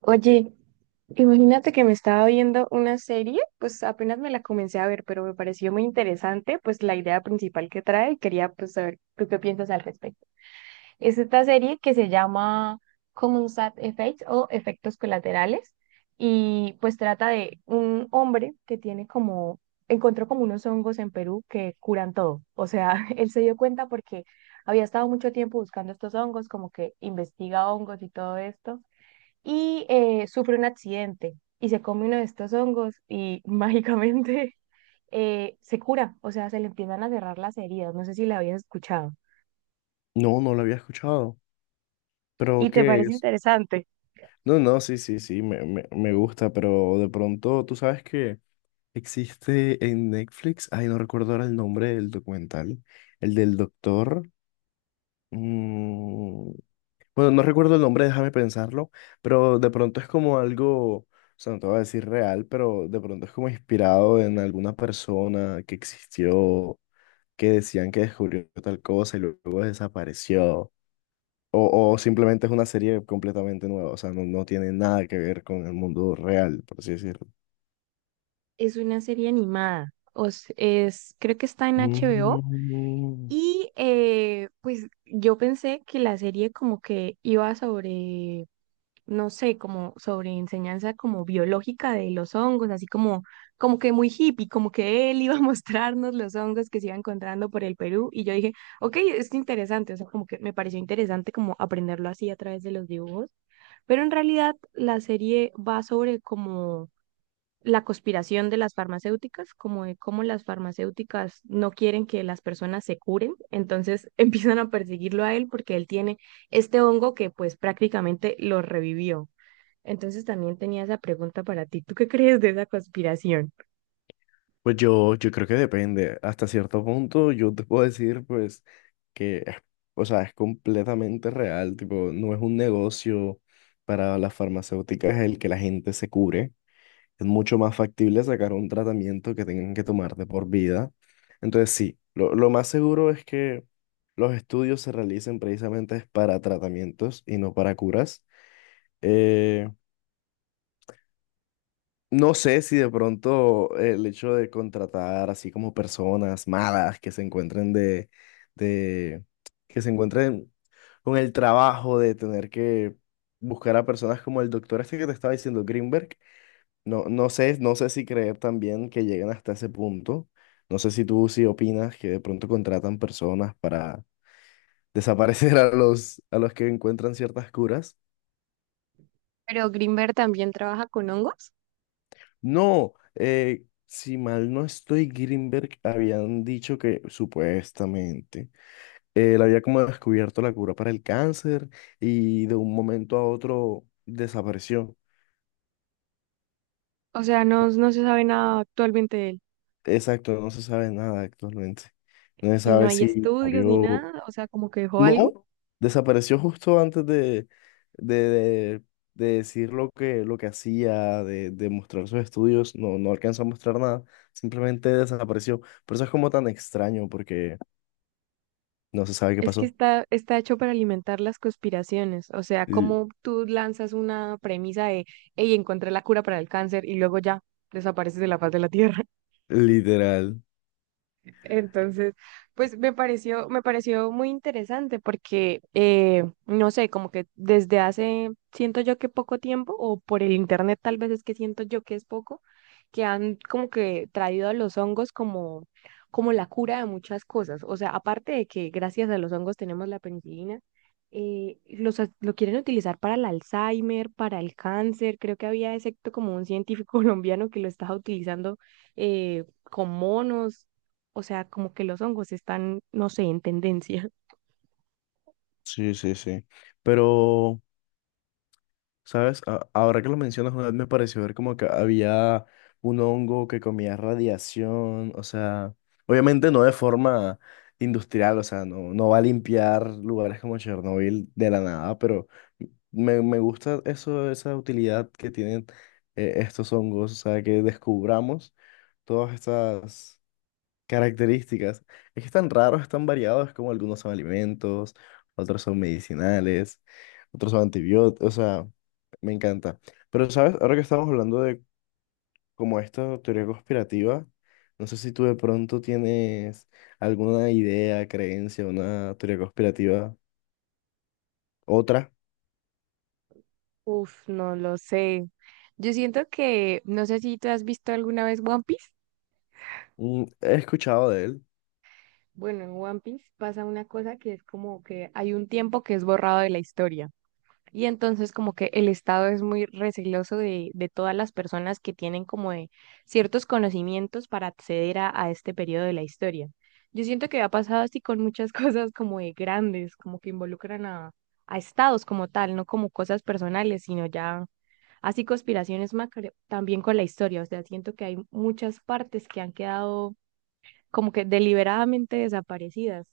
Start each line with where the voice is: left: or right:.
right: Oye, imagínate que me estaba viendo una serie, pues apenas me la comencé a ver, pero me pareció muy interesante, pues la idea principal que trae y quería pues saber tú qué piensas al respecto. Es esta serie que se llama Common Side Effects o Efectos Colaterales y pues trata de un hombre que tiene como, encontró como unos hongos en Perú que curan todo. O sea, él se dio cuenta porque había estado mucho tiempo buscando estos hongos, como que investiga hongos y todo esto y sufre un accidente y se come uno de estos hongos y mágicamente se cura, o sea, se le empiezan a cerrar las heridas. No sé si la habías escuchado.
left: No, no lo había escuchado. ¿Pero
right: ¿Y te
left: qué
right: parece
left: es?
right: interesante?
left: No, no, sí, sí, sí, me gusta, pero de pronto, tú sabes que existe en Netflix, ay, no recuerdo ahora el nombre del documental, el del doctor. mm, bueno, no recuerdo el nombre, déjame pensarlo, pero de pronto es como algo, o sea, no te voy a decir real, pero de pronto es como inspirado en alguna persona que existió, que decían que descubrió tal cosa y luego desapareció. O simplemente es una serie completamente nueva, o sea, no, no tiene nada que ver con el mundo real, por así decirlo.
right: Es una serie animada, creo que está en HBO.
left: Mm.
right: Y pues yo pensé que la serie como que iba sobre no sé, como sobre enseñanza como biológica de los hongos, así como, como que muy hippie, como que él iba a mostrarnos los hongos que se iban encontrando por el Perú y yo dije, ok, es interesante, o sea, como que me pareció interesante como aprenderlo así a través de los dibujos, pero en realidad la serie va sobre como la conspiración de las farmacéuticas, como de cómo las farmacéuticas no quieren que las personas se curen, entonces empiezan a perseguirlo a él porque él tiene este hongo que pues prácticamente lo revivió. Entonces también tenía esa pregunta para ti. ¿Tú qué crees de esa conspiración?
left: Pues yo creo que depende. Hasta cierto punto yo te puedo decir, pues, que, o sea, es completamente real, tipo, no es un negocio para las farmacéuticas el que la gente se cure. Es mucho más factible sacar un tratamiento que tengan que tomar de por vida. Entonces, sí, lo más seguro es que los estudios se realicen precisamente para tratamientos y no para curas. Eh, no sé si de pronto el hecho de contratar así como personas malas que se encuentren de, que se encuentren con el trabajo de tener que buscar a personas como el doctor este que te estaba diciendo, Greenberg. No, no sé si creer también que lleguen hasta ese punto. No sé si tú sí opinas que de pronto contratan personas para desaparecer a los que encuentran ciertas curas.
right: Pero Greenberg también trabaja con hongos.
left: No, si mal no estoy, Greenberg habían dicho que supuestamente él había como descubierto la cura para el cáncer y de un momento a otro desapareció.
right: O sea, no, no se sabe nada actualmente de él.
left: Exacto, no se sabe nada actualmente. No se
right: Y no
left: sabe
right: hay
left: si
right: estudios ni
left: murió.
right: nada. O sea, como que dejó algo.
left: No, desapareció justo antes de, de- de decir lo que hacía, de mostrar sus estudios. No, no alcanzó a mostrar nada, simplemente desapareció. Por eso es como tan extraño, porque no se sabe qué
right: Es que
left: pasó.
right: está, está hecho para alimentar las conspiraciones. O sea,
left: Li-
right: como tú lanzas una premisa de, hey, encontré la cura para el cáncer y luego ya desapareces de la faz de la Tierra.
left: Literal.
right: Entonces, pues me pareció muy interesante porque, no sé, como que desde hace, siento yo que poco tiempo, o por el internet tal vez es que siento yo que es poco, que han como que traído a los hongos como, como la cura de muchas cosas. O sea, aparte de que gracias a los hongos tenemos la penicilina, lo quieren utilizar para el Alzheimer, para el cáncer. Creo que había, excepto como un científico colombiano que lo estaba utilizando con monos. O sea, como que los hongos están, no sé, en tendencia.
left: Sí, sí, sí. Pero, ¿sabes? Ahora que lo mencionas, una vez me pareció ver como que había un hongo que comía radiación, o sea, obviamente no de forma industrial, o sea, no, no va a limpiar lugares como Chernobyl de la nada, pero me gusta eso, esa utilidad que tienen estos hongos, o sea, que descubramos todas estas características. Es que están raros, están variados, como algunos son alimentos, otros son medicinales, otros son antibióticos, o sea, me encanta. Pero, ¿sabes? Ahora que estamos hablando de como esta teoría conspirativa, no sé si tú de pronto tienes alguna idea, creencia, una teoría conspirativa, otra.
right: Uf, no lo sé. Yo siento que, no sé si tú has visto alguna vez One Piece.
left: He escuchado de él.
right: Bueno, en One Piece pasa una cosa que es como que hay un tiempo que es borrado de la historia. Y entonces como que el Estado es muy receloso de todas las personas que tienen como de ciertos conocimientos para acceder a este periodo de la historia. Yo siento que ha pasado así con muchas cosas como de grandes, como que involucran a estados como tal, no como cosas personales, sino ya así conspiraciones macro, también con la historia. O sea, siento que hay muchas partes que han quedado como que deliberadamente desaparecidas,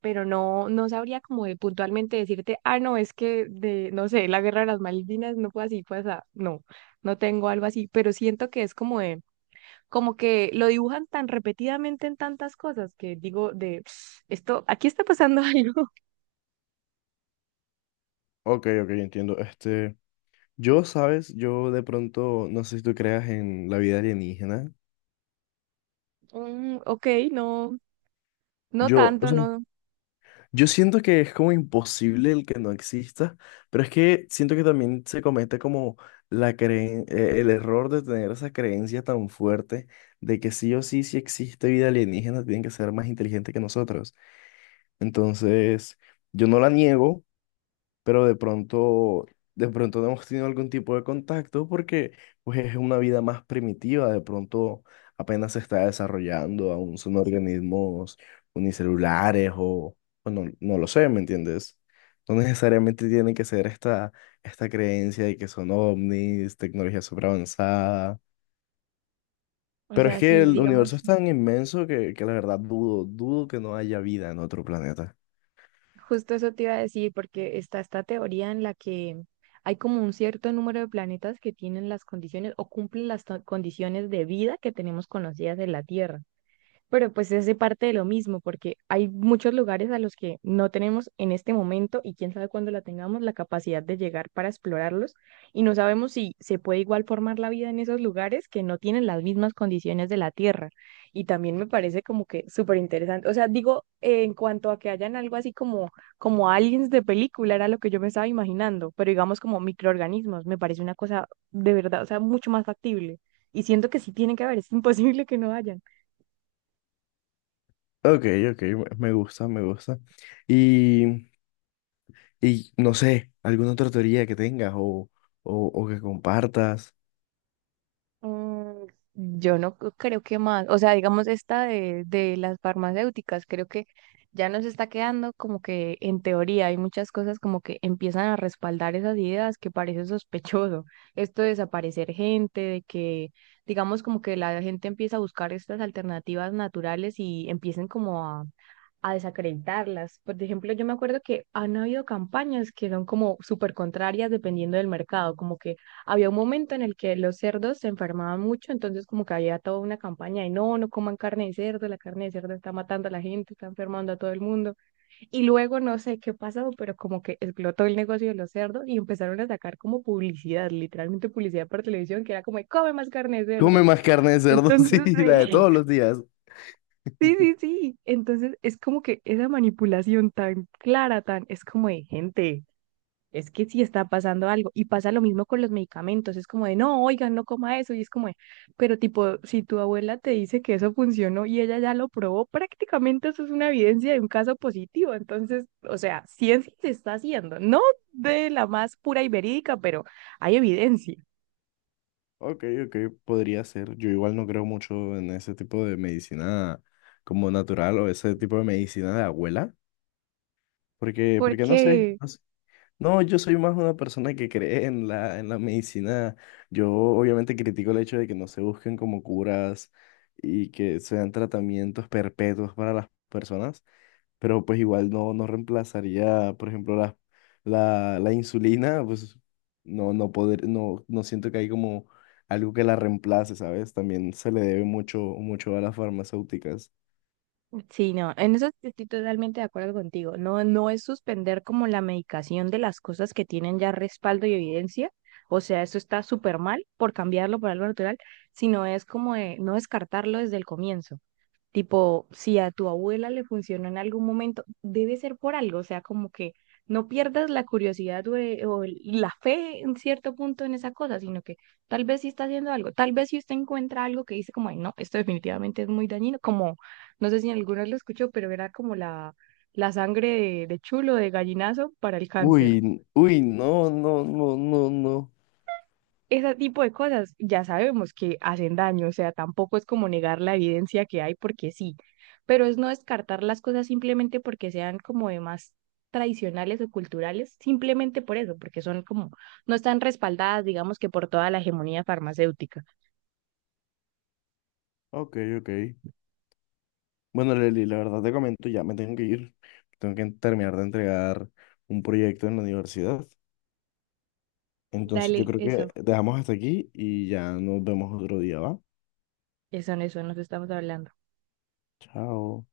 right: pero no, no sabría como de puntualmente decirte, ah, no, es que de, no sé, la guerra de las Malvinas no fue así, fue así, no, no tengo algo así, pero siento que es como de, como que lo dibujan tan repetidamente en tantas cosas que digo de, "Ps, esto, aquí está pasando algo".
left: Ok, ok, entiendo. Este, yo, ¿sabes? Yo de pronto, no sé si tú creas en la vida alienígena.
right: Mm, ok, no, no
left: Yo, o
right: tanto,
left: sea,
right: no,
left: yo siento que es como imposible el que no exista, pero es que siento que también se comete como el error de tener esa creencia tan fuerte de que sí o sí, si existe vida alienígena, tienen que ser más inteligentes que nosotros. Entonces, yo no la niego, pero de pronto no hemos tenido algún tipo de contacto porque pues es una vida más primitiva, de pronto apenas se está desarrollando, aún son organismos unicelulares o no, no lo sé, ¿me entiendes? No necesariamente tiene que ser esta creencia de que son ovnis, tecnología superavanzada.
right: o
left: Pero es
right: sea,
left: que
right: sí,
left: el universo
right: digamos.
left: es tan inmenso que la verdad dudo que no haya vida en otro planeta.
right: Justo eso te iba a decir, porque está esta teoría en la que hay como un cierto número de planetas que tienen las condiciones o cumplen las condiciones de vida que tenemos conocidas en la Tierra, pero pues es de parte de lo mismo, porque hay muchos lugares a los que no tenemos en este momento y quién sabe cuándo la tengamos la capacidad de llegar para explorarlos y no sabemos si se puede igual formar la vida en esos lugares que no tienen las mismas condiciones de la Tierra. Y también me parece como que súper interesante. O sea, digo, en cuanto a que hayan algo así como, como aliens de película, era lo que yo me estaba imaginando, pero digamos como microorganismos, me parece una cosa de verdad, o sea, mucho más factible. Y siento que sí tiene que haber, es imposible que no haya.
left: Ok, ok, me gusta, me gusta. Y Y no sé, alguna otra teoría que tengas o que compartas.
right: Mm, yo no creo que más, o sea, digamos esta de las farmacéuticas, creo que ya nos está quedando como que en teoría hay muchas cosas como que empiezan a respaldar esas ideas que parece sospechoso. Esto de desaparecer gente, de que digamos como que la gente empieza a buscar estas alternativas naturales y empiecen como a desacreditarlas. Por ejemplo, yo me acuerdo que han habido campañas que son como súper contrarias dependiendo del mercado, como que había un momento en el que los cerdos se enfermaban mucho, entonces como que había toda una campaña de no, no coman carne de cerdo, la carne de cerdo está matando a la gente, está enfermando a todo el mundo. Y luego no sé qué pasó, pero como que explotó el negocio de los cerdos y empezaron a sacar como publicidad, literalmente publicidad por televisión, que era como, de, come más carne de cerdo.
left: Come más carne de cerdo,
right: Entonces,
left: sí, la de
right: sí.
left: todos los días.
right: Sí, sí, sí. Entonces es como que esa manipulación tan clara, tan, es como de gente, es que sí está pasando algo. Y pasa lo mismo con los medicamentos, es como de, no, oigan, no coma eso. Y es como de, pero tipo, si tu abuela te dice que eso funcionó y ella ya lo probó, prácticamente eso es una evidencia de un caso positivo. Entonces, o sea, ciencia se está haciendo, no de la más pura y verídica, pero hay evidencia.
left: Ok, ok, podría ser. Yo igual no creo mucho en ese tipo de medicina como natural o ese tipo de medicina de abuela, porque no sé,
right: Porque
left: no sé. No, yo soy más una persona que cree en la medicina. Yo obviamente critico el hecho de que no se busquen como curas y que sean tratamientos perpetuos para las personas. Pero pues igual no, no reemplazaría, por ejemplo, la insulina, pues no, no poder, no, no siento que hay como algo que la reemplace, ¿sabes? También se le debe mucho, mucho a las farmacéuticas.
right: sí, no, en eso sí estoy totalmente de acuerdo contigo. No, no es suspender como la medicación de las cosas que tienen ya respaldo y evidencia. O sea, eso está súper mal por cambiarlo por algo natural, sino es como de no descartarlo desde el comienzo. Tipo, si a tu abuela le funcionó en algún momento, debe ser por algo, o sea, como que no pierdas la curiosidad o la fe en cierto punto en esa cosa, sino que tal vez sí está haciendo algo, tal vez si usted encuentra algo que dice como, "Ay, no, esto definitivamente es muy dañino". Como, no sé si alguno lo escuchó, pero era como la sangre de chulo, de gallinazo para el
left: Uy,
right: cáncer.
left: uy, no, no, no, no, no.
right: Ese tipo de cosas ya sabemos que hacen daño, o sea, tampoco es como negar la evidencia que hay porque sí, pero es no descartar las cosas simplemente porque sean como de más tradicionales o culturales, simplemente por eso, porque son como, no están respaldadas, digamos que por toda la hegemonía farmacéutica.
left: Ok, ok. Bueno, Leli, la verdad te comento, ya me tengo que ir. Tengo que terminar de entregar un proyecto en la universidad. Entonces yo
right: Dale,
left: creo que
right: eso,
left: dejamos hasta aquí y ya nos vemos otro día, ¿va?
right: eso, en eso, nos estamos hablando.
left: Chao.